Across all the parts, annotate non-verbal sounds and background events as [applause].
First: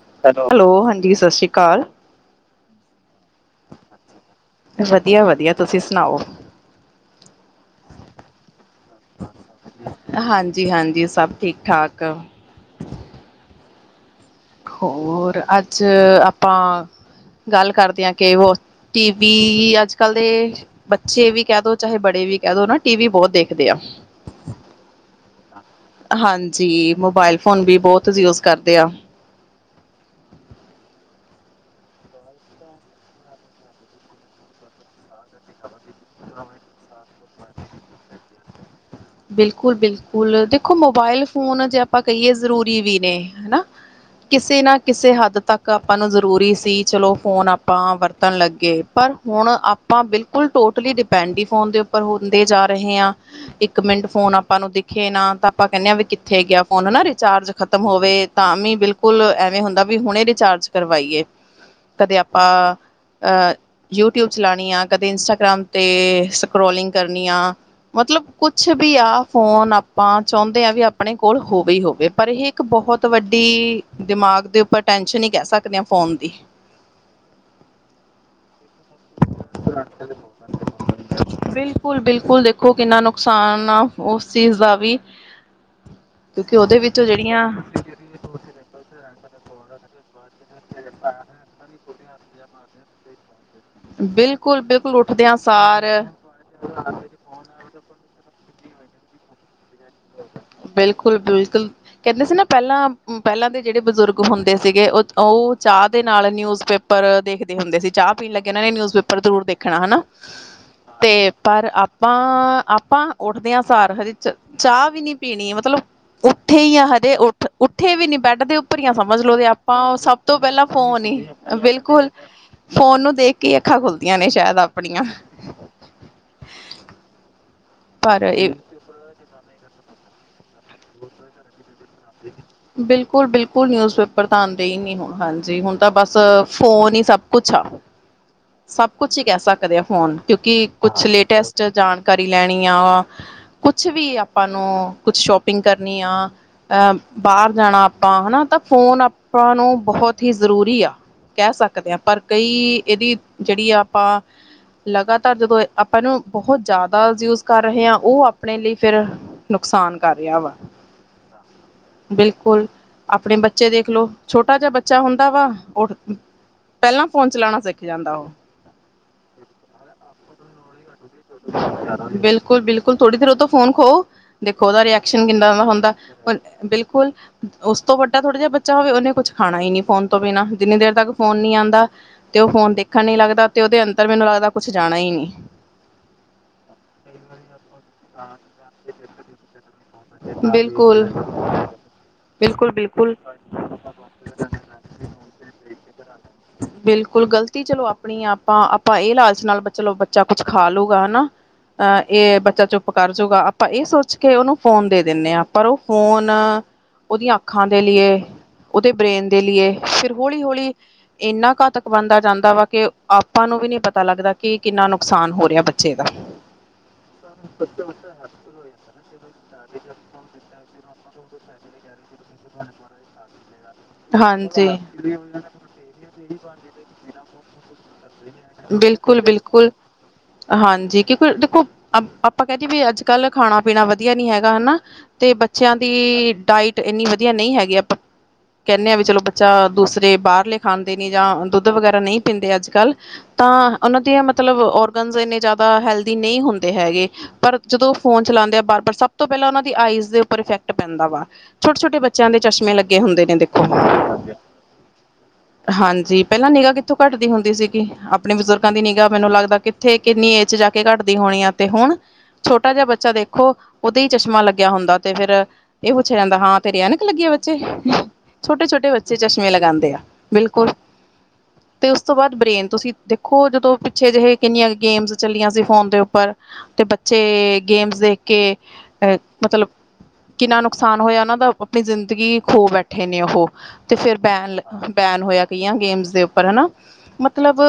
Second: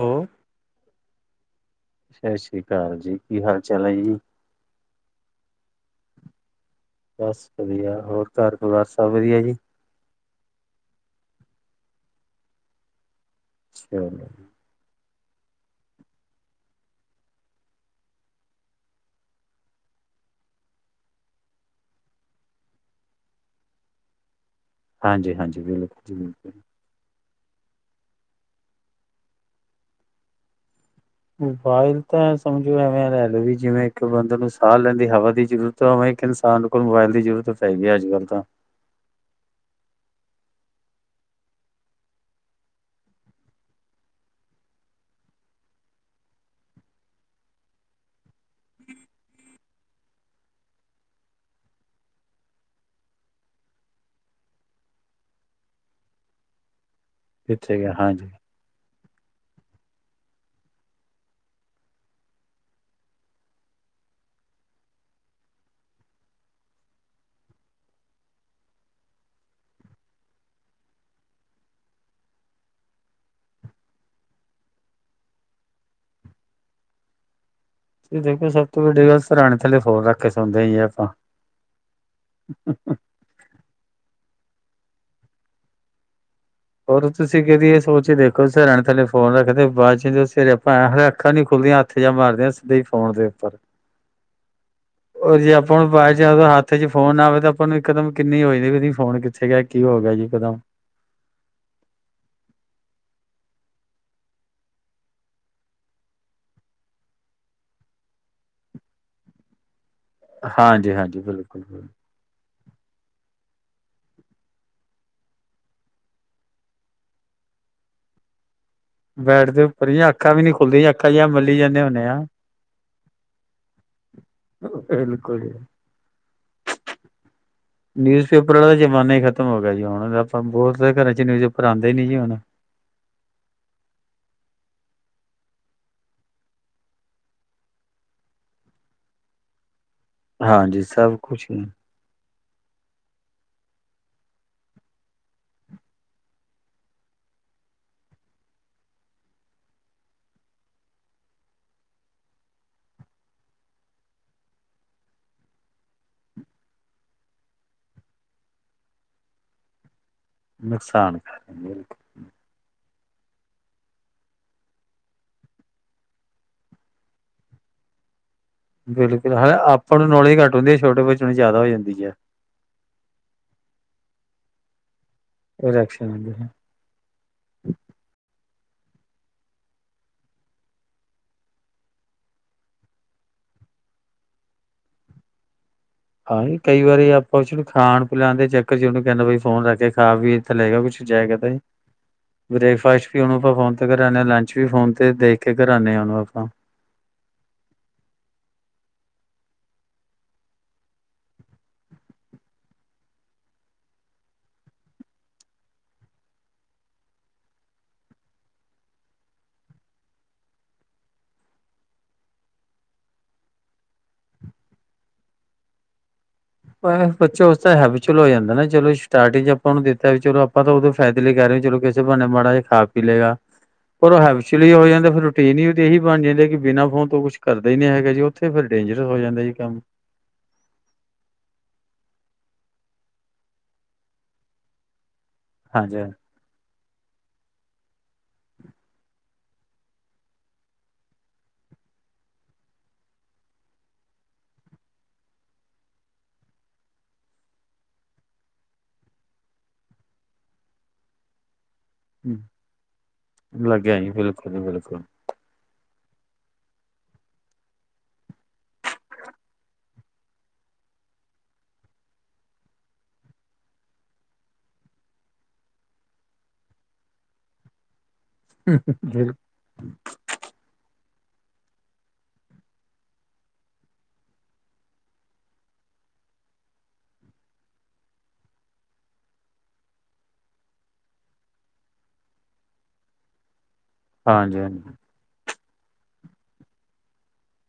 ਹੋ hello hello ਹਾਂਜੀ ਸਤਿ ਸ੍ਰੀ ਆਕਾਲ ਸਤਿ ਸ੍ਰੀ ਅਕਾਲ ਜੀ ਕੀ ਹਾਲ ਚਾਲ ਹੈ ਜੀ ਸੁਣਾਓ ਬਸ ਵਧੀਆ ਹੋਰ ਘਰ ਪਰਿਵਾਰ ਸਭ ਵਧੀਆ ਜੀ ਹਾਂਜੀ ਹਾਂਜੀ ਸਭ ਠੀਕ ਠਾਕ ਚਲੋ ਹੋਰ ਅੱਜ ਆਪਾਂ ਗੱਲ ਕਰਦੇ ਹਾਂ ਕਿ ਟੀਵੀ ਅਜਕਲ ਦੇ ਬੱਚੇ ਵੀ ਕਹਿ ਦੋ ਤੇ ਬੜੇ ਵੀ ਕਹਿ ਦੋ ਟੀਵੀ ਬਹੁਤ ਦੇਖਦੇ ਹੈ ਹਾਂਜੀ ਹਾਂਜੀ ਬਿਲਕੁਲ ਜੀ ਬਿਲਕੁਲ ਹਾਂਜੀ ਮੋਬਾਈਲ ਫੋਨ ਵੀ ਬਹੁਤ ਯੂਜ ਕਰਦੇ ਆ ਮੋਬਾਈਲ ਤਾਂ ਐਂ ਸਮਝੋ ਐਵੇਂ ਲੈ ਲਓ ਵੀ ਜਿਵੇਂ, ਇੱਕ ਬੰਦੇ ਨੂੰ ਸਾਹ ਲੈਂਦੀ ਹਵਾ ਦੀ ਜ਼ਰੂਰਤ [unintelligible] ਉਵੇਂ ਇੱਕ ਇਨਸਾਨ ਕੋਲ ਮੋਬਾਇਲ ਦੀ ਜ਼ਰੂਰਤ ਪੈ ਗਈ ਅੱਜ ਕੱਲ੍ਹ ਤਾਂ ਬਿਲਕੁਲ -ਬਿਲਕੁਲ ਦੇਖੋ ਮੋਬਾਈਲ ਫੋਨ ਜੇ ਆਪਾਂ ਕਹੀਏ ਜ਼ਰੂਰੀ ਵੀ ਨੇ ਹਨਾ ਕਿਸੇ ਨਾ ਕਿਸੇ ਹੱਦ ਤੱਕ ਆਪਾਂ ਨੂੰ ਜ਼ਰੂਰੀ ਸੀ ਚਲੋ ਫੋਨ ਆਪਾਂ ਵਰਤਣ ਲੱਗੇ ਪਰ ਹੁਣ ਆਪਾਂ ਬਿਲਕੁਲ ਟੋਟਲੀ ਡਿਪੈਂਡ ਹੀ ਫੋਨ ਦੇ ਉੱਪਰ ਹੁੰਦੇ ਜਾ ਰਹੇ ਹਾਂ ਇੱਕ ਇੱਕ ਮਿੰਟ ਫੋਨ ਆਪਾਂ ਨੂੰ ਦਿਖੇ ਨਾ ਤਾਂ ਆਪਾਂ ਕਹਿੰਦੇ ਹਾਂ ਵੀ ਕਿੱਥੇ ਗਿਆ ਫੋਨ ਹੈਨਾ ਚਾਰਜ ਕਿੱਥੇ ਖ਼ਤਮ ਗਿਆ ਹੋਵੇ ਹਾਂਜੀ ਤਾਂ ਵੀ ਬਿਲਕੁਲ ਬਿਲਕੁਲ ਐਵੇਂ ਹੁੰਦਾ ਵੀ ਹੁਣੇ ਰਿਚਾਰਜ ਕਰਵਾਈਏ ਕਦੇ ਆਪਾਂ ਅ ਯੂਟਿਊਬ ਚਲਾਉਣੀ ਆ ਕਦੇ ਇੰਸਟਾਗ੍ਰਾਮ ਤੇ ਸਕਰੋਲਿੰਗ ਕਰਨੀ ਆ ਮਤਲਬ ਕੁਛ ਵੀ ਆ ਫੋਨ ਆਪਾਂ ਚਾਹੁੰਦੇ ਹਾਂ ਵੀ ਆਪਣੇ ਕੋਲ ਹੋਵੇ ਹੀ ਹੋਵੇ ਪਰ ਇਹ ਇੱਕ ਬਹੁਤ ਵੱਡੀ ਦਿਮਾਗ ਦੇ ਉੱਪਰ ਟੈਨਸ਼ਨ ਹੀ ਕਹਿ ਸਕਦੇ ਹਾਂ ਫੋਨ ਦੀ ਦੇਖੋ [unintelligible] ਸਰਾਣੇ ਥੱਲੇ ਫੋਨ ਰੱਖ ਕੇ ਸੌਦੇ ਹੀ ਆਪਾਂ ਬਿਲਕੁਲ ਬਿਲਕੁਲ ਦੇਖੋ ਕਿੰਨਾ ਨੁਕਸਾਨ ਆ ਉਸ- ਇਸ ਚੀਜ਼ ਦਾ ਵੀ ਕਿਉਂਕਿ ਉਹਦੇ ਵਿੱਚੋਂ ਹੋਰ ਤੁਸੀਂ ਜਿਹੜੀਆਂ ਕਦੀ ਇਹ ਸੋਚ ਕੇ ਦੇਖੋ ਸਿਰਹਾਣੇ ਥੱਲੇ ਫੋਨ ਰੱਖਦੇ ਬਾਅਦ ਚ ਚ ਸੀ [inaudible] ਫਿਰ ਅਪਣੀ ਹਲੇ ਅੱਖਾਂ ਨੀ ਖੁੱਲਦੀਆਂ [unintelligible] ਉੱਥੇ ਜਾ ਮਾਰਦੇ ਹਾਂ ਸਿੱਧੇ ਫੋਨ ਦੇ ਉੱਪਰ ਬਿਲਕੁਲ-ਬਿਲਕੁਲ [unintelligible] ਉੱਠਦਿਆਂ ਉਹ ਜੇ ਆਪਾਂ ਨੂੰ ਸਾਰ ਬਾਅਦ ਚ ਹੱਥ ਚ ਫੋਨ ਆਵੇ ਤਾਂ ਆਪਾਂ ਨੂੰ ਇੱਕਦਮ ਕਿੰਨੀ ਹੋਈ [unintelligible] ਫੋਨ ਕਿੱਥੇ ਗਿਆ ਕੀ ਹੋ ਗਿਆ ਜੀ ਇੱਕਦਮ ਬਿਲਕੁਲ -ਬਿਲਕੁਲ। ਕਹਿੰਦੇ ਸੀ ਨਾ ਪਹਿਲਾਂ-ਪਹਿਲਾਂ ਦੇ ਜਿਹੜੇ ਬਜ਼ੁਰਗ ਹੁੰਦੇ ਸੀਗੇ ਉਹ ਚਾਹ ਦੇ ਨਾਲ ਨਿਊਜ਼ ਪੇਪਰ ਦੇਖਦੇ ਹੁੰਦੇ ਸੀ, ਚਾਹ ਪੀਣ ਲੱਗੇ ਉਹਨਾਂ ਨੇ ਨਿਊਜ਼ ਪੇਪਰ ਜ਼ਰੂਰ ਦੇਖਣਾ ਹਨਾ। ਹਾਂਜੀ ਤੇ ਹਾਂਜੀ ਬਿਲਕੁਲ ਪਰ ਆਪਾਂ -ਆਪਾਂ ਉੱਠਦਿਆ [unintelligible] ਚਾਹ ਵੀ ਨੀ ਪੀਣੀ ਮਤਲਬ ਉੱਠੇ ਹੀ ਆ ਹਜੇ ਉੱਠੇ ਵੀ ਨੀ ਬੈਡ ਦੇ ਅੱਖਾਂ ਭਰੀਆਂ ਸਮਝ ਲੋੋ ਬੈਡ ਦੇ ਉੱਪਰ ਆਪਾਂ ਹੀ ਸਭ ਅੱਖਾਂ ਤੋਂ ਵੀ ਨੀ ਪਹਿਲਾਂ ਖੁੱਲਦੀਆਂ ਫੋਨ ਅੱਖਾਂ ਹੀ ਜਿਹਾ ਮੱਲੀ ਜਾਂਦੇ ਹੁੰਦੇ ਬਿਲਕੁਲ ਆ ਫੋਨ ਨੂੰ ਦੇਖ ਕੇ ਅੱਖਾਂ ਖੁੱਲਦੀਆਂ ਨੇ ਸ਼ਾਇਦ ਆਪਣੀਆਂ ਬਿਲਕੁਲ ਜੀ ਨਿਊਜ਼ ਪਰ ਇਹ ਪੇਪਰ ਵਾਲਾ ਜ਼ਮਾਨਾ ਹੀ ਖਤਮ ਹੋ ਗਿਆ ਜੀ। [inaudible] ਬਹੁਤ ਸਾਰੇ ਘਰਾਂ ਚ ਨਿਊਜ਼ਪੇਪਰ ਆਉ ਬਿਲਕੁਲ -ਬਿਲਕੁਲ ਨਿਊਜ਼ ਪੇਪਰ ਤਾਂ ਆਉਂਦੇ ਹੀ ਨਹੀਂ। ਹਾਂਜੀ ਹੁਣ ਤਾਂ ਬਸ ਫੋਨ ਹੀ ਸਭ ਕੁਛ ਆ, ਸਭ ਕੁਛ ਹੀ ਕਹਿ ਸਕਦੇ ਹਾਂ। ਫੋਨ ਕਿਉਂਕਿ ਹਾਂਜੀ ਕੁਛ ਸਭ ਲੇਟੈਸਟ ਹੀ ਜਾਣਕਾਰੀ ਲੈਣੀ ਆ ਕੁਛ ਵੀ ਆਪਾਂ ਨੂੰ ਕੁਛ ਸ਼ੋਪਿੰਗ ਕਰਨੀ ਆ ਅਹ ਬਾਹਰ ਜਾਣਾ ਆਪਾਂ ਹਨਾ ਤਾਂ ਫੋਨ ਆਪਾਂ ਨੂੰ ਬਹੁਤ ਹੀ ਜ਼ਰੂਰੀ ਆ, ਕਹਿ ਸਕਦੇ ਹਾਂ ਪਰ ਕਈ ਇਹਦੀ ਜਿਹੜੀ ਆ ਆਪਾਂ ਲਗਾਤਾਰ ਜਦੋਂ ਆਪਾਂ ਇਹਨੂੰ ਬਹੁਤ ਜ਼ਿਆਦਾ ਯੂਜ ਕਰ ਰਹੇ ਹਾਂ ਉਹ ਆਪਣੇ ਲਈ ਫਿਰ ਨੁਕਸਾਨ ਕਰ ਰਿਹਾ ਵਾ। ਨੁਕਸਾਨ ਬਿਲਕੁਲ ਬਿਲਕੁਲ। ਆਪਣੇ ਬੱਚੇ ਦੇਖਲੋ, ਛੋਟਾ ਜਿਹਾ ਬੱਚਾ ਹੁੰਦਾ ਵਾ, ਉਹ ਪਹਿਲਾਂ ਫੋਨ ਚਲਾਉਣਾ ਸਿੱਖ ਜਾਂਦਾ ਓਹੋ ਬਿਲਕੁਲ, ਹਲੇ ਆਪਾਂ ਨੂੰ ਨੌਲੇਜ ਘੱਟ ਹੁੰਦੀ। ਛੋਟੇ ਬੱਚੇ ਨੂੰ ਜ਼ਿਆਦਾ ਹੋ ਜਾਂਦੀ ਹੈ ਬਿਲਕੁਲ ਬਿਲਕੁਲ, ਥੋੜੀ ਦੇਰ ਉਤੋਂ ਫੋਨ ਖੋਓ। ਦੇਖੋ ਉਹਦਾ ਰਿਐਕ ਸ਼ਨ ਕਿੱਦਾ ਦਾ ਹੁੰਦਾ ਰਿਐਕਸ਼ਨ ਹੁਣ ਬਿਲਕੁਲ ਉਸ ਤੋਂ ਵੱਡਾ ਥੋੜਾ ਜਿਹਾ ਬੱਚਾ ਹੋਵੇ, ਉਹਨੇ ਕੁਛ ਖਾਣਾ ਹੀ ਨੀ ਫੋਨ ਤੋਂ ਬਿਨਾ। ਜਿੰਨੀ ਦੇਰ ਤੱਕ ਫੋਨ ਨੀ ਆਂਦਾ, ਤੇ ਉਹ ਫੋਨ ਦੇਖਣ ਨੀ ਲੱਗਦਾ, ਤੇ ਉਹਦੇ ਅੰਦਰ ਮੈਨੂੰ ਲੱਗਦਾ ਕੁਛ ਜਾਣਾ ਹੀ ਨੀ। ਹਾਂ, ਕਈ ਵਾਰੀ ਆਪਾਂ ਉਸਨੂੰ ਖਾਣ ਪਿਲਾਉਣ ਦੇ ਚੱਕਰ ਚ ਉਹਨੂੰ ਕਹਿੰਦਾ ਬ, ਫੋਨ ਰੱਖ ਕੇ ਹਾਂ, ਵੇਖ ਲਏਗਾ ਕੁਛ ਬਿਲਕੁਲ ਜਾਏਗਾ ਤੇ ਨੀ। ਬਿਲਕੁਲ ਬ੍ਰੇਕਫਾਸਟ ਬਿਲਕੁਲ ਵੀ ਉਹਨੂੰ ਆਪਾਂ ਫੋਨ ਤੇ ਕਰਾਦੇ ਹ, ਲੰਚ ਵੀ ਫੋਨ ਤੇ ਦੇਖ ਕੇ ਕਰਾਦੇ ਆ ਉਹਨੂੰ ਆਪਾਂ, ਬਿਲਕੁਲ ਇ ਲਾਲਚ ਨਾਲ ਚਲੋ, ਬੱਚਾ ਕੁਛ ਖਾ ਲਊਗਾ ਹਨਾ। ਅਹ, ਇਹ ਬੱਚਾ ਚੁੱਪ ਕਰ ਜੂਗਾ ਆਪਾਂ ਇਹ ਸੋਚ ਕੇ ਉਹਨੂੰ ਫੋਨ ਦੇ ਦਿੰਦੇ ਆ, ਪਰ ਉਹ ਫੋਨ ਉਹਦੀਆਂ ਅੱਖਾਂ ਦੇ ਲਈ, ਉਹਦੇ ਬ੍ਰੇਨ ਦੇ ਲਈ। ਫਿਰ ਹੌਲੀ ਹੌਲੀ ਇੰਨਾ ਘਾਤਕ ਬਣਦਾ ਜਾਂਦਾ ਵਾ, ਕਿ ਆਪਾਂ ਨੂੰ ਵੀ ਨਹੀਂ ਪਤਾ ਲੱਗਦਾ ਕਿ ਕਿੰਨਾ ਨੁਕਸਾਨ ਹੋ ਰਿਹਾ ਬੱਚੇ ਦਾ। ਬੱਚਾ ਉਸ ਦਾ ਹੈਬਚੁਅਲ ਹੋ ਜਾਂਦਾ ਹੈ ਨਾ, ਚਲੋ ਸਟਾ [unintelligible] ਚ ਆਪਾਂ ਨੂੰ ਦਿੱਤਾ ਵੀ ਚਲੋ ਆਪਾਂ ਤਾਂ ਉੋਂ ਫਾਇਦੇ ਲਈ ਕਹ ਰਹੇ ਹਾਂ ਚਲੋ ਬਣੇ, ਮਾੜਾ ਜਿਹਾ ਖਾ ਪੀ ਲਏਗਾ, ਪਰ ਉਹ ਹਾਂਜੀ। ਹੈਵਚਲੀ ਹੋ ਜਾਂਦਾ। ਫਿਰ ਰੂਟੀਨ ਹੀ ਇਹੀ ਬਣ ਜਾਂਦੀ ਕਿ ਬਿਨਾਂ ਫੋਨ ਤੋਂ ਕੁਛ ਕਰਦੇ ਨੀ, ਹੈਗਾ ਜੀ ਉਹ ਬਿਲਕੁਲ ਬਿਲਕੁਲ, ਹਾਂਜੀ ਕਿਉੰਕਿ ਦੇਖੋ, ਆਪਾਂ ਕਹਿਦੀਏ ਵੀ ਅੱਜ ਕੱਲ੍ਹ ਖਾਣਾ-ਪੀਣਾ ਵਧੀਆ ਨੀ ਹੈਗਾ, ਹਨਾ? ਤੇ ਬੱਚਿਆਂ ਦੀ ਹਾਂਜੀ ਡਾਇਟ? ਇੰਨੀ ਵਧੀਆ ਨਹੀਂ ਹੈਗੀ। ਆਪਾਂ ਕਹਿੰਦੇ ਹਾਂ ਵੀ ਚਲੋ, ਬੱਚਾ ਦੂਸਰੇ ਬਾਹਰਲੇ ਖਾਂਦੇ ਨੇ, ਜਾਂ ਦੁੱਧ ਵਗੈਰਾ ਨਹੀਂ ਪੀਂਦੇ ਅੱਜ ਕੱਲ੍ਹ ਤਾਂ ਉਹਨਾਂ ਦੀਆਂ ਮਤਲਬ ਔਰਗਨਜ਼ ਇੰਨੇ ਜ਼ਿਆਦਾ ਹੈਲਦੀ ਨਹੀਂ ਹੁੰਦੇ ਹੈਗੇ। ਪਰ ਜਦੋਂ ਉਹ ਫੋਨ ਚਲਾਉਂਦੇ ਆ, ਬਾਰ-ਬਾਰ ਸਭ ਤੋਂ ਪਹਿਲਾਂ ਉਹਨਾਂ ਦੀ ਆਈਜ਼ ਦੇ ਉੱਪਰ ਇਫੈਕਟ ਪੈਂਦਾ ਵਾ। ਛੋਟੇ-ਛੋਟੇ, ਬੱਚਿਆ ਦੇ ਹਾਂਜੀ ਚਸ਼ਮੇ ਲੱਗੇ ਹੁੰਦੇ ਨੇ ਵੇਖੋ। ਲੱਗਿਆ ਜੀ ਬਿਲਕੁਲ ਜੀ ਬਿਲਕੁਲ। ਹਾਂਜੀ ਜੀ, ਪਹਿਲਾਂ ਨਿਗਾਹ ਕਿੱਥੋਂ ਘੱਟਦੀ ਹੁੰਦੀ ਸੀਗੀ? ਆਪਣੇ ਬਜ਼ੁਰਗਾਂ ਦੀ ਨਿਗਾਹ ਮੈਨੂੰ ਲੱਗਦਾ ਕਿੱਥੇ, ਕਿੰਨੀ ਏਜ ਜਾ ਕੇ ਘੱਟਦੀ ਹੋਣੀ ਆ। ਤੇ ਹੁਣ ਛੋਟਾ ਜਿਹਾ ਬੱਚਾ ਦੇਖੋ, ਉਹਦੇ ਹੀ ਚਸ਼ਮਾ ਲੱਗਿਆ ਹੁੰਦਾ। ਤੇ ਫੇਰ ਇਹ ਪੁੱਛਿਆ ਜਾਂਦਾ ਹਾਂ। ਤੇਰੇ ਐਨਕ ਲੱਗੇ ਆ ਬੱਚੇ? ਛੋਟੇ-ਛੋਟੇ ਬੱਚੇ ਬਿਲ ਚਸ਼ਮੇ ਲਗਾਉਂਦੇ ਆ, ਬਿਲਕੁਲ। ਤੇ ਉਸ ਤੋਂ ਬਾਅਦ ਬ੍ਰੇਨ, ਤੁਸੀਂ ਦੇ ਖੋ, ਜਦੋਂ ਪਿੱਛੇ ਜਿਹੇ ਕਿੰਨੀਆਂ ਗੇਮਸ ਚੱਲੀਆਂ ਸੀ ਫੋਨ ਦੇ ਉੱਪਰ, ਤੇ ਬੱਚੇ ਗੇਮਸ ਦੇਖ ਕੇ ਅ ਮਤਲਬ ਕਿੰਨਾ ਨੁਕਸਾਨ ਹੋਇਆ ਉਹਨਾਂ ਦਾ! ਆਪਣੀ ਜ਼ਿੰਦਗੀ ਖੋ ਬੈਠੇ ਨੇ ਉਹ। ਤੇ ਫੇਰ ਹਾਂਜੀ ਹਾਂਜੀ ਬੈਨ-ਬੈਨ ਹੋਇਆ। ਗੇਮਸ ਦੇ ਉੱਪਰ, ਹਨਾ, ਮਤਲਬ।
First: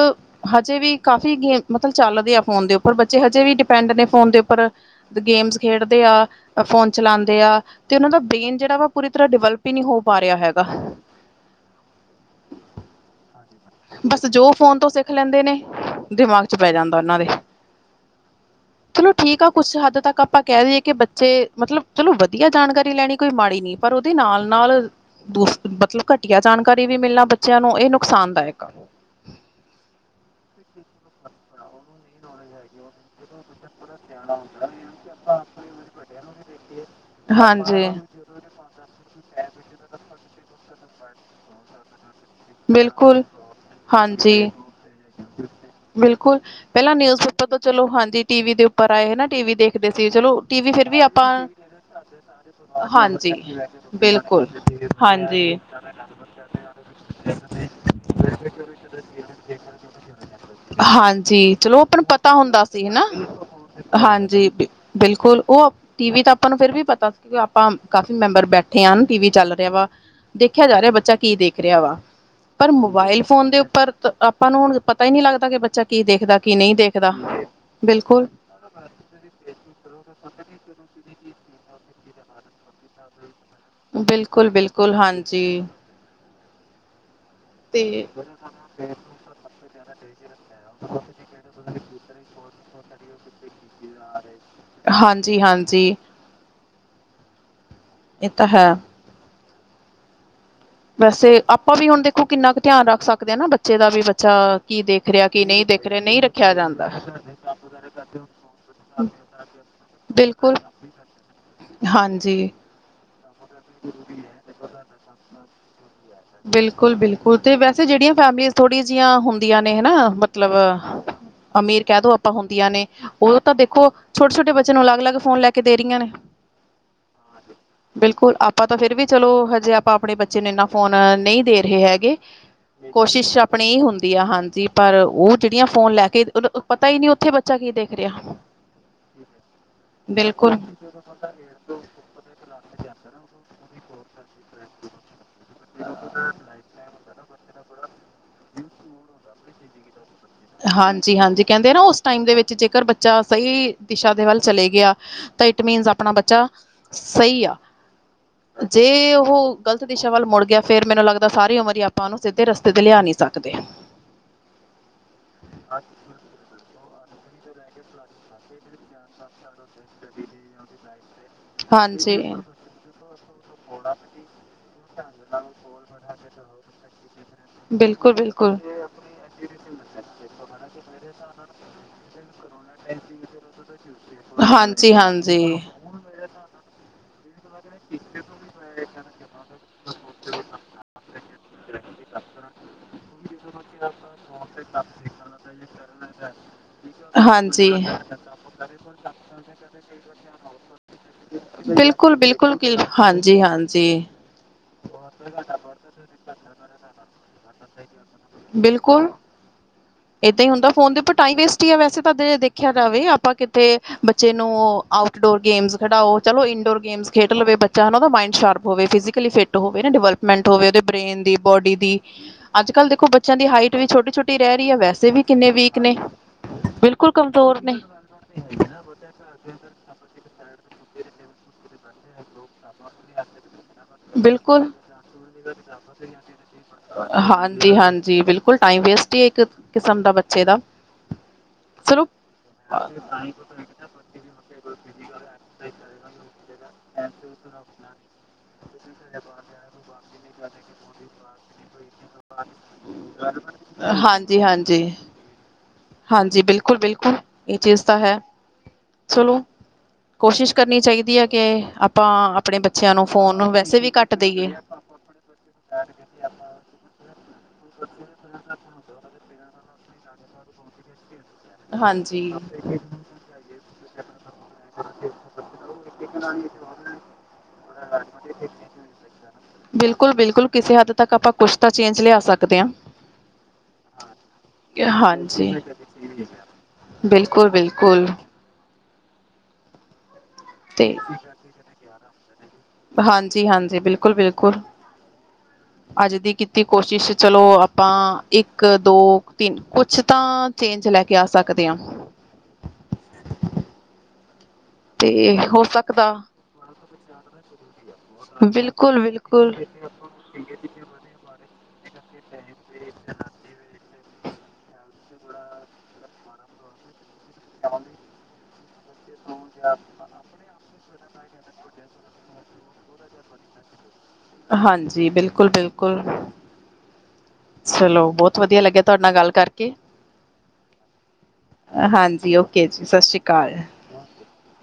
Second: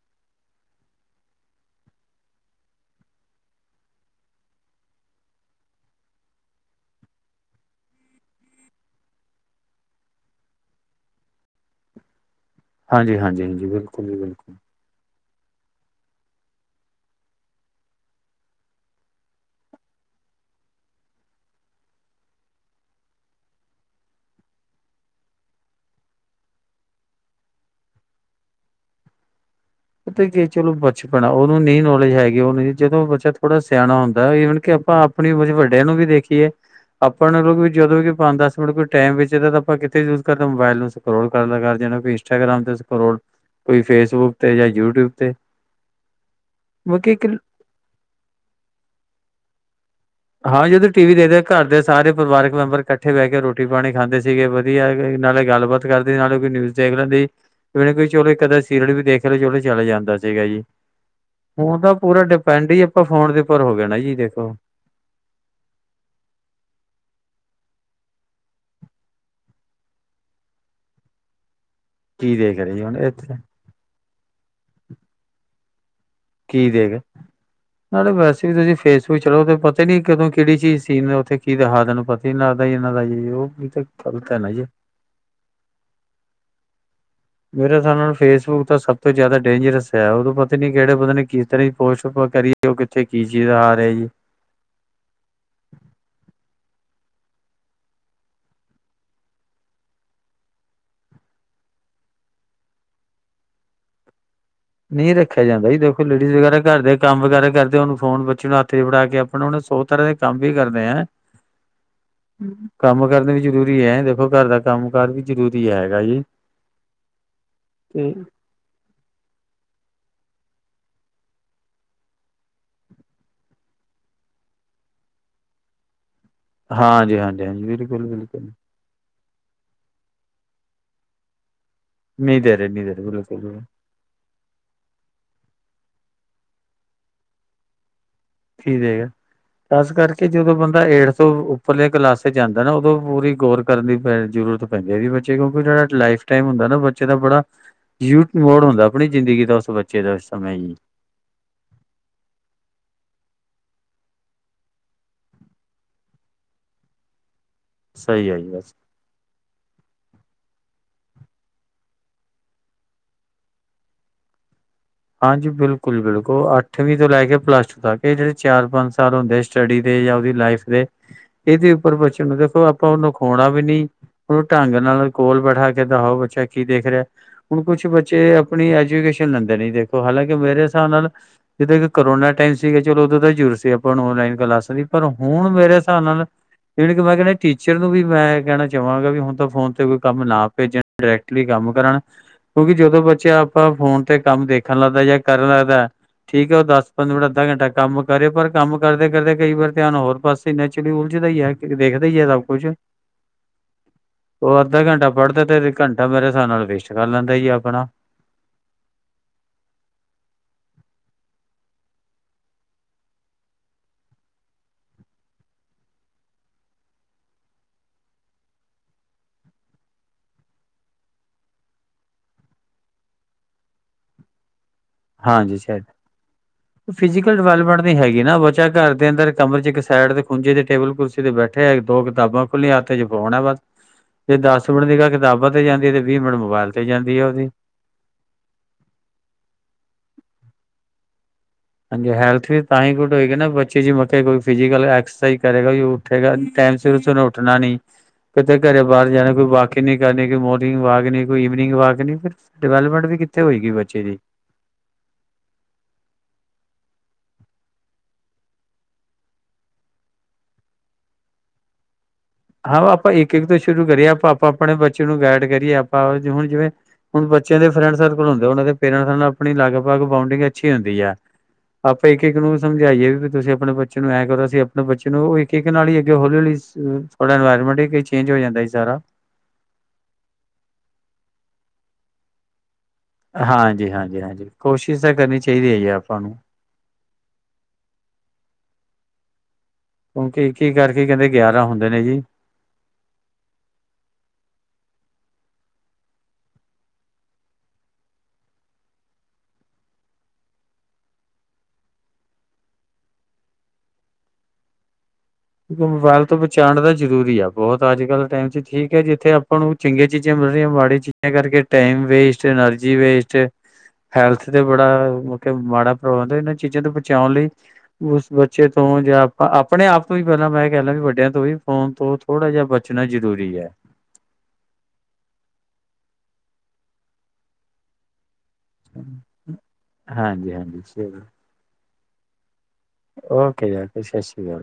ਹਜੇ ਵੀ ਕਾਫੀ ਗੇਮ, ਮਤਲਬ, ਚਲਦੇ ਆ ਫੋਨ ਦੇ ਉਪਰ। ਬੱਚੇ ਹਜੇ ਵੀ ਡਿਪੈਂਡ ਨੇ ਫੋਨ ਦੇ ਉੱਪਰ, ਗੇਮਸ ਖੇਡਦੇ ਆ, ਫੋਨ ਚਲਾਂਦੇ ਆ, ਤੇ ਉਹਨਾ ਦਾ ਬ੍ਰੇਨ ਜਿਹੜਾ ਵਾ ਪੂਰੀ ਤਰਾ ਡੇਵੇਲਪ ਹੀ ਨਹੀਂ ਹੋ ਪਾ ਰਿਹਾ ਹੈਗਾ ਹਾਂਜੀ, ਹਾਂਜੀ। ਬਿਲਕੁਲ ਜੀ ਬਸ, ਜੋ ਬਿਲਕੁਲ। ਫੋਨ ਤੋਂ ਸਿੱਖ ਰਖ ਲੈਂਦੇ ਨੇ, ਦਿਮਾਗ ਚ ਬਹਿ ਜਾਂਦਾ ਉਹਨਾਂ ਦੇ। ਚਲੋ ਠੀਕ ਆ, ਕੁਛ ਹੱਦ ਤੱਕ ਆਪਾਂ ਕਹਿ ਦੇਈਏ ਕਿ ਬੱਚੇ ਮਤਲਬ ਚਲੋ ਵਧੀਆ ਜਾਣਕਾਰੀ ਲੈਣੀ, ਕੋਈ ਮਾੜੀ ਨਈਂ। ਪਰ ਉਹਦੇ ਨਾਲ-ਨਾਲ ਦੂਸ ਮਤਲਬ ਘਟੀਆ ਜਾਣਕਾਰੀ ਵੀ ਮਿਲਣਾ, ਬੱਚਿਆਂ ਨੂੰ ਇਹ ਨੁਕਸਾਨਦਾਇਕ [inaudible] ਉਹ ਤੇ ਚਲੋ ਪੜਣਾ ਉਹਨੂੰ ਨੀ, ਨੋਲੇਜ ਹੈਗੇ ਉਹਨੂੰ। ਜਦੋਂ ਬੱਚਾ ਥੋੜਾ ਸਿਆ ਸਿਆਣਾ ਹੁੰਦਾ। ਈਵਨ ਕਿ ਆਪਾਂ ਆਪਣੀ ਵੱਡਿਆਂ ਨੂੰ ਵੀ ਦੇਖੀਏ, ਆਪਾਂ ਨੂੰ ਵੀ ਹਾਂਜੀ। ਜਦੋਂ ਪੰਜ-ਦਸ ਮਿੰਟ ਕੋਈ ਟੈਮ ਵੇਦਾ ਤਾਂ ਆਪਾਂ ਕਿੱਥੇ ਯੂਜ ਕਰਦੇ ਮੋਬਾਇਲ ਨੂੰ। ਰੋਲ ਕਰ ਲਕਰ ਜਾਣਾ ਭੇ ਇੰਸਟਾਗ੍ਰਾਮ ਤੇ ਸਕਰੋਲ ਬਿਲਕੁਲ, ਕੋਈ ਫੇਸਬੁੱਕ ਹਾਂਜੀ। ਤੇ ਜਾਂ ਯੂਟਿਊਬ ਤੇ ਬਿਲਕੁਲ, ਪਹਿਲਾਂ ਬਾਕੀ ਨਿਊਜ਼ ਇੱਕ ਪੇਪਰ ਤੋਂ ਚਲੋ ਹਾਂਜੀ ਟੀ ਵੀ ਦੇ ਉੱਪਰ ਆਏ ਨਾਂ ਟੀ ਵੀ ਦੇਖਦੇ ਸੀ। ਚਲੋ ਹਾਂ ਟੀਵੀ ਫਿਰ ਜਦੋਂ ਟੀ ਵੀ ਆਪਾਂ ਦੇਖਦੇ ਘਰ ਦੇ ਸਾਰੇ ਪਰਿਵਾਰਕ ਮੈਂਬਰ ਇਕੱਠੇ ਬਹਿ ਹਾਂਜੀ, ਕੇ ਰੋਟੀ ਪਾਣੀ ਖਾਂਦੇ ਬਿਲਕੁਲ, ਸੀਗੇ। ਵਧੀਆ ਨਾਲੇ ਹਾਂਜੀ। ਗੱਲਬਾਤ ਕਰਦੇ ਸੀ ਨਾਲੇ ਕੋਈ ਨਿਊਜ਼ ਦੇ ਚਲੋ ਕ ਸੀਰੀਅਲ ਵੀ ਦੇਖ ਲਓ ਚੋ ਚਲੇ ਜਾਂਦਾ ਸੀਗਾ ਜੀ। ਹਾਂਜੀ, ਹੁਣ ਚਲੋ ਤਾਂ ਆਪਾਂ ਨੂੰ ਪੂਰਾ ਪਤਾ ਹੁੰਦਾ ਡਿਪੈਂਡ ਹੀ ਸੀ ਆਪਾਂ ਹਨਾ। ਫੋਨ ਦੇ ਉੱਪਰ ਹੋ ਗਿਆ ਨਾ ਜੀ ਹਾਂਜੀ ਦੇਖੋ। ਬਿਲਕੁਲ ਉਹ ਟੀ ਵੀ ਤਾਂ ਆਪਾਂ ਨੂੰ ਫਿਰ ਵੀ ਪਤਾ ਆਪਾਂ ਕਾਫੀ ਮੈਂਬਰ ਬੈਠੇ ਆਂ ਟੀ ਵੀ ਚੱਲ ਰਿਹਾ ਵਾ ਦੇਖਿਆ ਜਾ ਰਿਹਾ ਬੱਚਾ ਕੀ ਦੇਖ ਰਿਆ ਵਾ ਕੀ ਦੇਖ ਪਰ ਰਹੇ ਜੀ ਹੁਣ ਮੋਬਾਇਲ ਇੱਥੇ ਫੋਨ ਦੇ ਉੱਪਰ ਤਾਂ ਆਪਾਂ ਨੂੰ ਹੁਣ ਪਤਾ ਹੀ ਨਈਂ ਲੱਗਦਾ ਕਿ ਬੱਚਾ ਕੀ ਦੇਖਦਾ ਕੀ ਨਹੀਂ ਦੇਖ ਦੇਖਦਾ ਨਾਲੇ ਬਿਲਕੁਲ ਵੈਸੇ ਵੀ ਤੁਸੀਂ ਫੇਸਬੁ ਚਲੋ ਪਤਾ ਹੀ ਨੀਂ ਕਦੋਂ ਕਿਹੜੀ ਚੀਜ਼ ਸੀਨ ਉੱਥੇ ਕੀ ਦਿਖਾ ਦੇਣ। ਪਤੀ ਨਾ ਦਾ ਨਾਂ ਦਾ ਉਹ ਵੀ ਤਾਂ ਗ਼ਲਤ ਹੈ ਬਿਲਕੁਲ ਨਾ ਜੀ। ਬਿਲਕੁਲ, ਹਾਂਜੀ। ਮੇਰਾ ਸਾਨੂੰ ਤੇ ਨਾਲ ਫੇਸਬੁੱਕ ਦਾ ਸਭ ਤੋਂ ਜ਼ਿਆਦਾ ਡੇਂਜਰਸ ਐ, ਓਦੋਂ ਪਤਾ ਨੀਂ ਕਿਹੜੇ ਬੰਦੇ ਨੇ ਕਿਸ ਤਰਾਂ ਪੋਸਟ ਕਰੀਂ। ਉੱਥੇ ਕੀ ਚੀਜ ਆ ਰਿਹਾ ਜੀ। [inaudible] ਹਾਂਜੀ ਹਾਂਜੀ। ਇਹ ਤਾਂ ਹੈ। ਵੈਸੇ ਆਪਾਂ ਵੀ ਹੁਣ ਦੇਖੋ ਕਿੰਨਾ ਕੁ ਧਿਆਨ ਰੱਖ ਸਕਦੇ ਆਂ ਨਾ ਬੱਚੇ ਦਾ ਵੀ ਬੱਚਾ ਕੀ ਦੇਖ ਨਈਂ ਰਿਹਾ ਰੱਖਿਆ ਕੀ ਨਹੀਂ ਜਾਂਦਾ ਜੀ, ਦੇਖ ਰਿਹਾ ਦੇਖੋ ਨਹੀਂ ਲੇਡੀਜ਼ ਰੱਖਿਆ ਵਗੈਰਾ ਜਾਂਦਾ ਘਰਦੇ ਕੰਮ ਵਗੈਰਾ ਕਰਦੇ ਅ ਫੋਨ ਬੱਚੇ ਨੂੰ ਹੱਥ ਚ ਫੜਾ ਕੇ ਆਪਣਾ ਸੌ ਤਰ੍ਹਾਂ ਦੇ ਕੰਮ ਵੀ ਬਿਲਕੁਲ ਕਰਣੇ ਐ। ਹਾਂਜੀ ਕੰਮ ਕਰਦੇ ਵੀ ਜ਼ਰੂਰੀ ਐ, ਦੇਖੋ ਘਰ ਦਾ ਕੰਮ ਕਾਰ ਵੀ ਜ਼ਰੂਰੀ ਐ, ਹੈਗਾ ਜੀ। ਬਿਲਕੁਲ, ਬਿਲਕੁਲ ਤੇ ਵੈਸੇ ਜਿਹੜੀਆਂ ਤੇ ਫੈਮਲੀ ਥੋੜੀ ਜਿਹੀਆਂ ਹੁੰਦੀ ਆਂ ਨੇ ਹਨਾਂ ਮਤਲਬ ਅਮੀਰ ਕਹਿ ਦੋ ਆਪਾਂ ਹੁੰਦੀਆਂ ਨੇਂ। ਉਹ ਤਾਂ ਦੇਖੋ ਛੋਟੇ ਛੋਟੇ ਬੱਚੇ ਨੂੰ ਅਲੱਗ-ਅਲੱਗ ਫੋਨ ਲੈ ਕੇ ਦੇ ਰਹੀਆਂ ਨੇ। ਹਾਂਜੀ ਹਾਂਜੀ ਹਾਂਜੀ, ਬਿਲਕੁਲ ਬਿਲਕੁਲ। ਆਪਾਂ ਤਾਂ ਫਿਰ ਵੀ ਚਲੋ ਹਜੇ ਆਪਾਂ ਆਪਣੇ ਬੱਚੇ ਨੇ ਇੰਨ੍ਹਾਂ ਫੋਨ ਨਈਂ ਦੇ ਰਹੇ ਹੈਗੇ ਨਹੀਂ ਦੇ ਰਹੇ ਨਹੀਂ ਦੇ ਰਹੇ ਕੋਸ਼ਿਸ਼ ਬਿਲਕੁਲ ਆਪਣੀ ਈ ਹੁੰਦੀ ਆ, ਹਾਂਜੀ ਪਰ ਉਹ ਜਿਹੜੀਆਂ ਫੋਨ ਲੈ ਕੇ ਪ ਪਤਾ ਈਂ ਨਈਂ ਉੱਥੇ ਬੱਚਾ ਕੀ ਦੇਖ ਰਿਹਾ ਕੀ ਦੇਗਾ ਖਾਸ ਕਰਕੇ ਜਦੋਂ ਬਿਲਕੁਲ। ਬੰਦਾ ਹੇਠ ਤੋਂ ਉੱਪਰਲੇ ਕਲਾਸ ਚ ਜਾਂਦਾ ਨਾ ਉਦੋਂ ਪੂਰੀ ਗੋੌਰ ਕਰਨੀ ਪੈਂਦੀ ਜ਼ਰੂਰਤ ਪੈਂਦੀ ਹੈ ਵੀ ਬੱਚੇ ਕਿਉਂਕਿ ਜਿਹੜਾ ਲਾਈਫ ਟਾਈਮ ਹੁੰ ਨਾ ਬੱਚੇ ਦਾ ਬੜਾ ਯੂਟ ਮੋਡ ਹਦਾ ਆਪਣੀ ਜ਼ਿੰਦਗੀ ਦਾ [unintelligible] ਸੁੱਚੇ ਦਸ [unintelligible] ਹਾਂਜੀ ਹਾਂਜੀ ਕਹਿੰਦੇ ਨਾ ਉਸ ਟਾਈਮ ਦੇ ਵਿੱਚ ਜੇਕਰ ਬੱਚਾ ਸਹੀ ਦਿਸ਼ਾ ਦੇ ਵੱਲ ਚਲੇ ਗਿਆ ਤਾਂ ਇਟ ਮੀਨਸ ਆਪਣਾ ਬੱਚਾ ਸਹੀ ਆ ਸਹੀ ਹੈ ਜੀ ਬਸ ਜੇ ਉਹ ਗ਼ਲਤ ਦਿਸ਼ਾ ਵੱਲ ਮੁੜ ਗਿਆ ਫੇਰ। ਮੈਨੂੰ ਲੱਗਦਾ ਸਾਰੀ ਉਮਰ ਹੀ ਆਪਾਂ ਉਹਨੂੰ ਸਿੱਧੇ ਰਸਤੇ ਤੇ ਲਿਆ ਨਹੀਂ ਸਕਦੇ। ਹਾਂਜੀ ਬਿਲਕੁਲ ਬਿਲਕੁਲ ਅੱਠਵੀਂ ਤੋਂ ਲੈ ਕੇ ਪਲੱਸ ਟੂ ਤੱਕ ਇਹ ਜਿਹੜੇ ਚਾਰ ਪੰਜ ਸਾਲ ਹੁੰਦੇ। ਸਟੱਡੀ ਦੇ ਜਾਂ ਉਹਦੀ ਲਾਈਫ ਦੇ ਇਹਦੇ ਉਪਰ ਹਾਂਜੀ। ਬੱਚੇ ਨੂੰ ਦੇਖੋ ਆਪਾਂ ਉਹਨੂੰ ਖੋਣਾ ਵੀ ਨੀ ਉਹਨੂੰ ਢੰਗ ਨਾਲ ਕੋਲ ਬੈਠਾ ਕੇ ਦਿਖਾਓ ਬੱਚਾ ਕੀ ਦੇਖ ਰਿਹਾ ਹੁਣ ਕੁਛ ਬਿਲਕੁਲ ਬੱਚੇ ਬਿਲਕੁਲ। ਆਪਣੀ ਐਜੂਕੇਸ਼ਨ ਲੈਂਦੇ ਨੀ ਦੇ ਹਾਲਾਂਕਿ ਮੇਰੇ ਹਿਸਾਬ ਨਾਲ ਜਿੱਦਾਂ ਕਿ ਕਰੋਨਾ ਟਾਈਮ ਸੀਗਾ ਚਲੋ ਉਦੋਂ ਦਾ ਜ਼ਰੂਰਤ ਸੀ ਆਪਾਂ ਨੂੰ ਔਨਲਾਈਨ ਕਲਾਸਾਂ ਦੀ। ਹਾਂਜੀ ਪਰ ਹਾਂਜੀ। ਹੁਣ ਮੇਰੇ ਹਿਸਾਬ ਨਾਲ ਜਿਵੇ ਕਿ ਮੈਂ ਕਹਿੰਦਾ ਟੀਚਰ ਨੂੰ ਵੀ ਮੈਂ ਕਹਿਣਾ ਚਾਹਵਾਂਗਾ ਵੀ ਹੁਣ ਤਾਂ ਫੋਨ ਤੇ ਕੋਈ ਕੰਮ ਨਾ ਭੇਜਣ ਡਾਇਰੈਕਟਲੀ ਕੰਮ ਕਰਨ ਕਿਉਂਕਿ ਜਦੋਂ ਬੱਚੇ ਆਪਾਂ ਫੋਨ ਤੇ ਕੰਮ ਦੇਖ ਦੇਖਣ ਲੱਗਦਾ ਜਾਂ ਕਰਨ ਲੱਗਦਾ ਐ ਠੀਕ ਹੈ ਉਹ ਦੱਸ [unintelligible] ਪੰ ਮੜ ਅੱਧਾ ਘੰਟਾ ਹਾਂਜੀ। ਕੰਮ ਕਰੇ ਪਰ ਕੰਮ [unintelligible] ਕਰਦੇ ਕਰਦੇ ਕਈ ਵਾਰ ਧਿਆਨ ਹੋਰ ਪਾਸੇ ਨੈਚੁਲੀ ਬਿਲਕੁਲ ਬਿਲਕੁਲ ਕਿ ਹਾਂਜੀ ਹਾਂਜੀ। ਉਹ ਅੱਧਾ ਘੰਟਾ ਪੜ੍ਹਦਾ ਤੇ ਘੰਟਾ ਮੇਰੇ ਸਾਬ ਨਾਲ ਵੇਸਟ ਕਰ ਲੈਂਦਾ ਜੀ ਆਪਣਾ। ਬਿਲਕੁਲ ਏਦਾਂ ਹੀ ਹੁੰਦਾ ਫੋਨ ਤੇ ਉਪਰ ਟਾਈਮ ਵੇਸਟ ਆ ਵੈਸੇ ਤਾਂ ਦੇਖਿਆ ਜਾਵੇ ਆਪਾ ਕਿਤੇ ਬੱਚੇ ਨੂੰ ਆਉਟ ਡੋਰ ਗੇਮਸ ਖਡਾਓ ਚਲੋ ਇੰਡੋਰ ਗੇਮਸ ਖੇਡ ਲਵੇ ਬਚਾ ਹਨਾ ਚਲੋ ਓਦਾ ਮਾਈਂਡ ਸਾ਼ਰਪ ਹੋਵੇ ਫੀਜੀਕਲੀ ਫਿਟ ਹੋਵੇ ਨਾ ਡਿਵੈਲਪਮੈਂਟ ਹੋਵੇ ਓਦੇ ਬ੍ਰੇਨ ਦੀ ਬੋਡੀ ਦੀ ਅੱਜ ਕਲ ਦੇਖੋ ਬ ਬੱਚਿਆਂ ਦੀ ਹਾਈਟ ਵੀ ਛੋਟੀ ਛੋਟੀ ਰਹੀ ਹੈ ਵੈ ਹਾਂਜੀ ਸ਼ਾਇਦ ਬਿਲਕੁਲ ਫਿਜੀਕਲ ਕਮਜ਼ੋਰ ਨੇ ਡਿਵੈਲਪਮੈਂਟ ਨੀ ਹੈਗੀ ਨਾ ਬੱਚਾ ਘਰ ਦੇ ਅੰਦਰ ਕਮਰੇ ਚ ਇੱਕ ਸਾਈਡ ਦੇ ਖੁੰਜੇ ਤੇ ਟੇਬਲ ਕੁਰਸੀ ਤੇ ਬੈਠਾ ਹੈ। ਦੋ ਕਿਤਾਬਾਂ ਹਥ ਚ ਫੋਨ ਐ ਬਸ ਜੇ ਦਸ ਬਿਲਕੁਲ ਮਿੰਟ ਨਿਗ੍ਹਾ ਕਿਤਾਬਾਂ ਤੇ ਜਾਂਦੀ ਤੇ ਵੀਹ ਮਿੰਟ ਮੋਬਾਇਲ ਤੇ ਜਾਂਦੀ ਆ ਉਹਦੀ। ਹਾਂਜੀ ਹਾਂਜੀ ਬਿਲਕੁਲ ਟਾਈਮ ਵੇਸਟ ਹੀ ਇੱਕ ਕਿਸਮ ਦਾ ਬੱਚੇ ਦਾ। ਹਾਂਜੀ ਹੈਲਥ ਵੀ ਤਾਂ ਹੀ ਗੁਡ ਹੋਏਗੀ ਨਾ ਬੱਚੇ ਜੇ ਮਤਲਬ ਕੋਈ ਫਿਜੀਕਲ ਐਕਸਰਸਾਈਜ ਕਰੇਗਾ ਉਠੇਗਾ ਟੈਮ ਸਿਰ ਉਠ ਨਾ ਨੀ ਕਿਤੇ ਘਰੇ ਬਾਹਰ ਜਾਣਾ ਕੋਈ ਵਾਕਿੰਗ ਨੀ ਕਰਨੀ ਕੋਈ ਮੋਰਨਿੰਗ ਵਾਕ ਨੀ। ਕੋਈ ਈਵਨਿੰਗ ਵਾਕ ਫਿਰ ਡਿਵੈਲਪਮੈਂਟ ਵੀ ਕਿੱਥੇ ਹੋਏਗੀ ਬੱਚੇ ਦੀ। ਹਾਂਜੀ ਹਾਂਜੀ ਹਾਂਜੀ ਬਿਲਕੁਲ ਬਿਲਕੁਲ ਇਹ ਚੀਜ਼ ਤਾਂ ਹੈ ਚਲੋ ਕੋਸ਼ਿਸ਼ ਕਰਨੀ ਚਾਹੀਦੀ ਹੈ ਕਿ ਅ ਹਾਂ ਆਪਾਂ ਇੱਕ ਇੱਕ ਤੋਂ ਸ਼ੁਰੂ ਕਰੀਏ ਘੱਟ ਆਪਾਂ ਆਪਾਂ ਦੇਈਏ ਆਪਣੇ ਬੱਚੇ ਨੂੰ ਗਾਈਡ ਕਰੀਏ ਆਪਾਂ ਹੁਣ ਜਿਵੇਂ ਹੁਣ ਬੱਚਿਆਂ ਦੇ ਫਰੈਂਡ ਸਰਕਲ ਹੁੰਦੇ ਓਨਾਂ ਦੇ ਪੇਰੈਂਟਸ ਨਾਲ ਆਪਣੀ ਲਗ ਬਕ ਬਾਊਂਡਿੰਗ ਅੱਛੀ ਹੁੰਦੀ ਐ। [unintelligible] ਆਪਾਂ ਇੱਕ ਹਾਂਜੀ ਇੱਕ ਨੂੰ ਸਮਝਾਈਏ ਵੀ ਤੁਸੀਂ ਆਪਣੇ ਬੱਚੇ ਨੂੰ ਐਂ ਕਰੋ ਅਸੀਂ ਆਪਣੇ ਬੱਚੇ ਨੂੰ ਉਹ ਇੱਕ ਇੱਕ ਨਾਲੀ ਅੱਗੇ ਹੌਲੀ ਹੌਲੀ ਇਨਵਾਇਰਮੈਂਟ ਹੀ ਚੇਂਜ ਹੋ ਜਾਂਦਾ ਜੀ ਸਾਰਾ ਬਿਲਕੁਲ ਬਿਲਕੁਲ ਕਿਸੇ ਹੱਦ ਤੱਕ ਆਪਾਂ ਕੁਛ ਤਾਂ ਚੇਂਜ ਲਿਆ ਸਕਦੇ ਹਾਂ। ਹਾਂਜੀ ਹਾਂਜੀ ਹਾਂਜੀ ਕੋਸ਼ਿਸ਼ ਤਾਂ ਕਰਨੀ ਹਾਂਜੀ, ਚਾਹੀਦੀ ਹੈ ਜੀ ਆਪਾਂ ਨੂੰ। ਬਿਲਕੁਲ-ਬਿਲਕੁਲ। ਕਿਉਂਕਿ ਇੱਕ ਹੀ ਕਰਕੇ ਕਹਿੰਦੇ ਗਿਆਰਾਂ ਹੁੰਦੇ ਨੇ ਜੀ। ਹਾਂਜੀ ਹਾਂਜੀ ਬਿਲਕੁਲ ਬਿਲਕੁਲ ਅੱਜ ਦੀ ਕੀਤੀ ਕੋਸ਼ਿਸ਼ ਚਲੋ ਆਪਾਂ ਇੱਕ ਦੋ ਤਿੰਨ ਕੁਛ ਤਾਂ ਚੇਂਜ ਲੈ ਕੇ ਆ ਸਕਦੇ ਹਾਂ ਤੇ ਹੋ ਕਿਉਂਕਿ ਸਕਦਾ ਮੋਬਾਇਲ ਤੋਂ ਬਚਾਉਣ ਦਾ ਜ਼ਰੂਰੀ ਆ ਬਹੁਤ ਅੱਜ ਕੱਲ ਟਾਈਮ ਚ ਠੀਕ ਹੈ ਜਿੱਥੇ ਬਿਲਕੁਲ-ਬਿਲਕੁਲ। ਆਪਾਂ ਨੂੰ ਚੰਗੀਆਂ ਚੀਜ਼ਾਂ ਮਿਲ ਰਹੀਆਂ ਮਾੜੀ ਚੀਜ਼ਾਂ ਕਰਕੇ ਟਾਈਮ ਵਸ਼ ਐਨਰਜੀ ਵੇਸਟ ਹੈਲਥ ਤੇ ਬੜਾ ਮਤਲਬ ਮਾੜਾ ਪ੍ਰੋਬਲਮ ਇਹਨਾਂ ਚੀਜ਼ਾਂ ਤੋਂ ਚਾਹ ਲਈ ਉਸ ਬੱਚੇ ਤੋਂ ਜਾਂ ਆਪਾਂ ਆਪਣੇ ਆਪ ਪਹਿਲਾਂ ਮੈਂ ਕਹਿ ਲ ਵੀ ਵੱਡਿਆਂ ਤੋਂ ਵੀ ਫੋਨ ਤੋਂ ਥੋੜਾ ਜਿਹਾ ਬਚਣਾ ਜਰੂਰੀ ਹੈ ਹਾਂਜੀ ਬਿਲਕੁਲ ਬਿਲਕੁਲ ਚਲੋ ਬਹੁਤ ਵਧੀਆ ਲੱਗਿਆ ਤੁਹਾਡੇ ਨਾਲ ਗੱਲ ਕਰਕੇ ਹਾਂਜੀ ਹਾਂਜੀ ਚਲੋ ਹਾਂਜੀ ਓਕੇ ਜੀ ਸਤ ਸ੍ਰੀ ਅਕਾਲ ਓਕੇ ਜੀ ਓਕੇ ਸਤਿ ਸ਼੍ਰੀ ਅਕਾਲ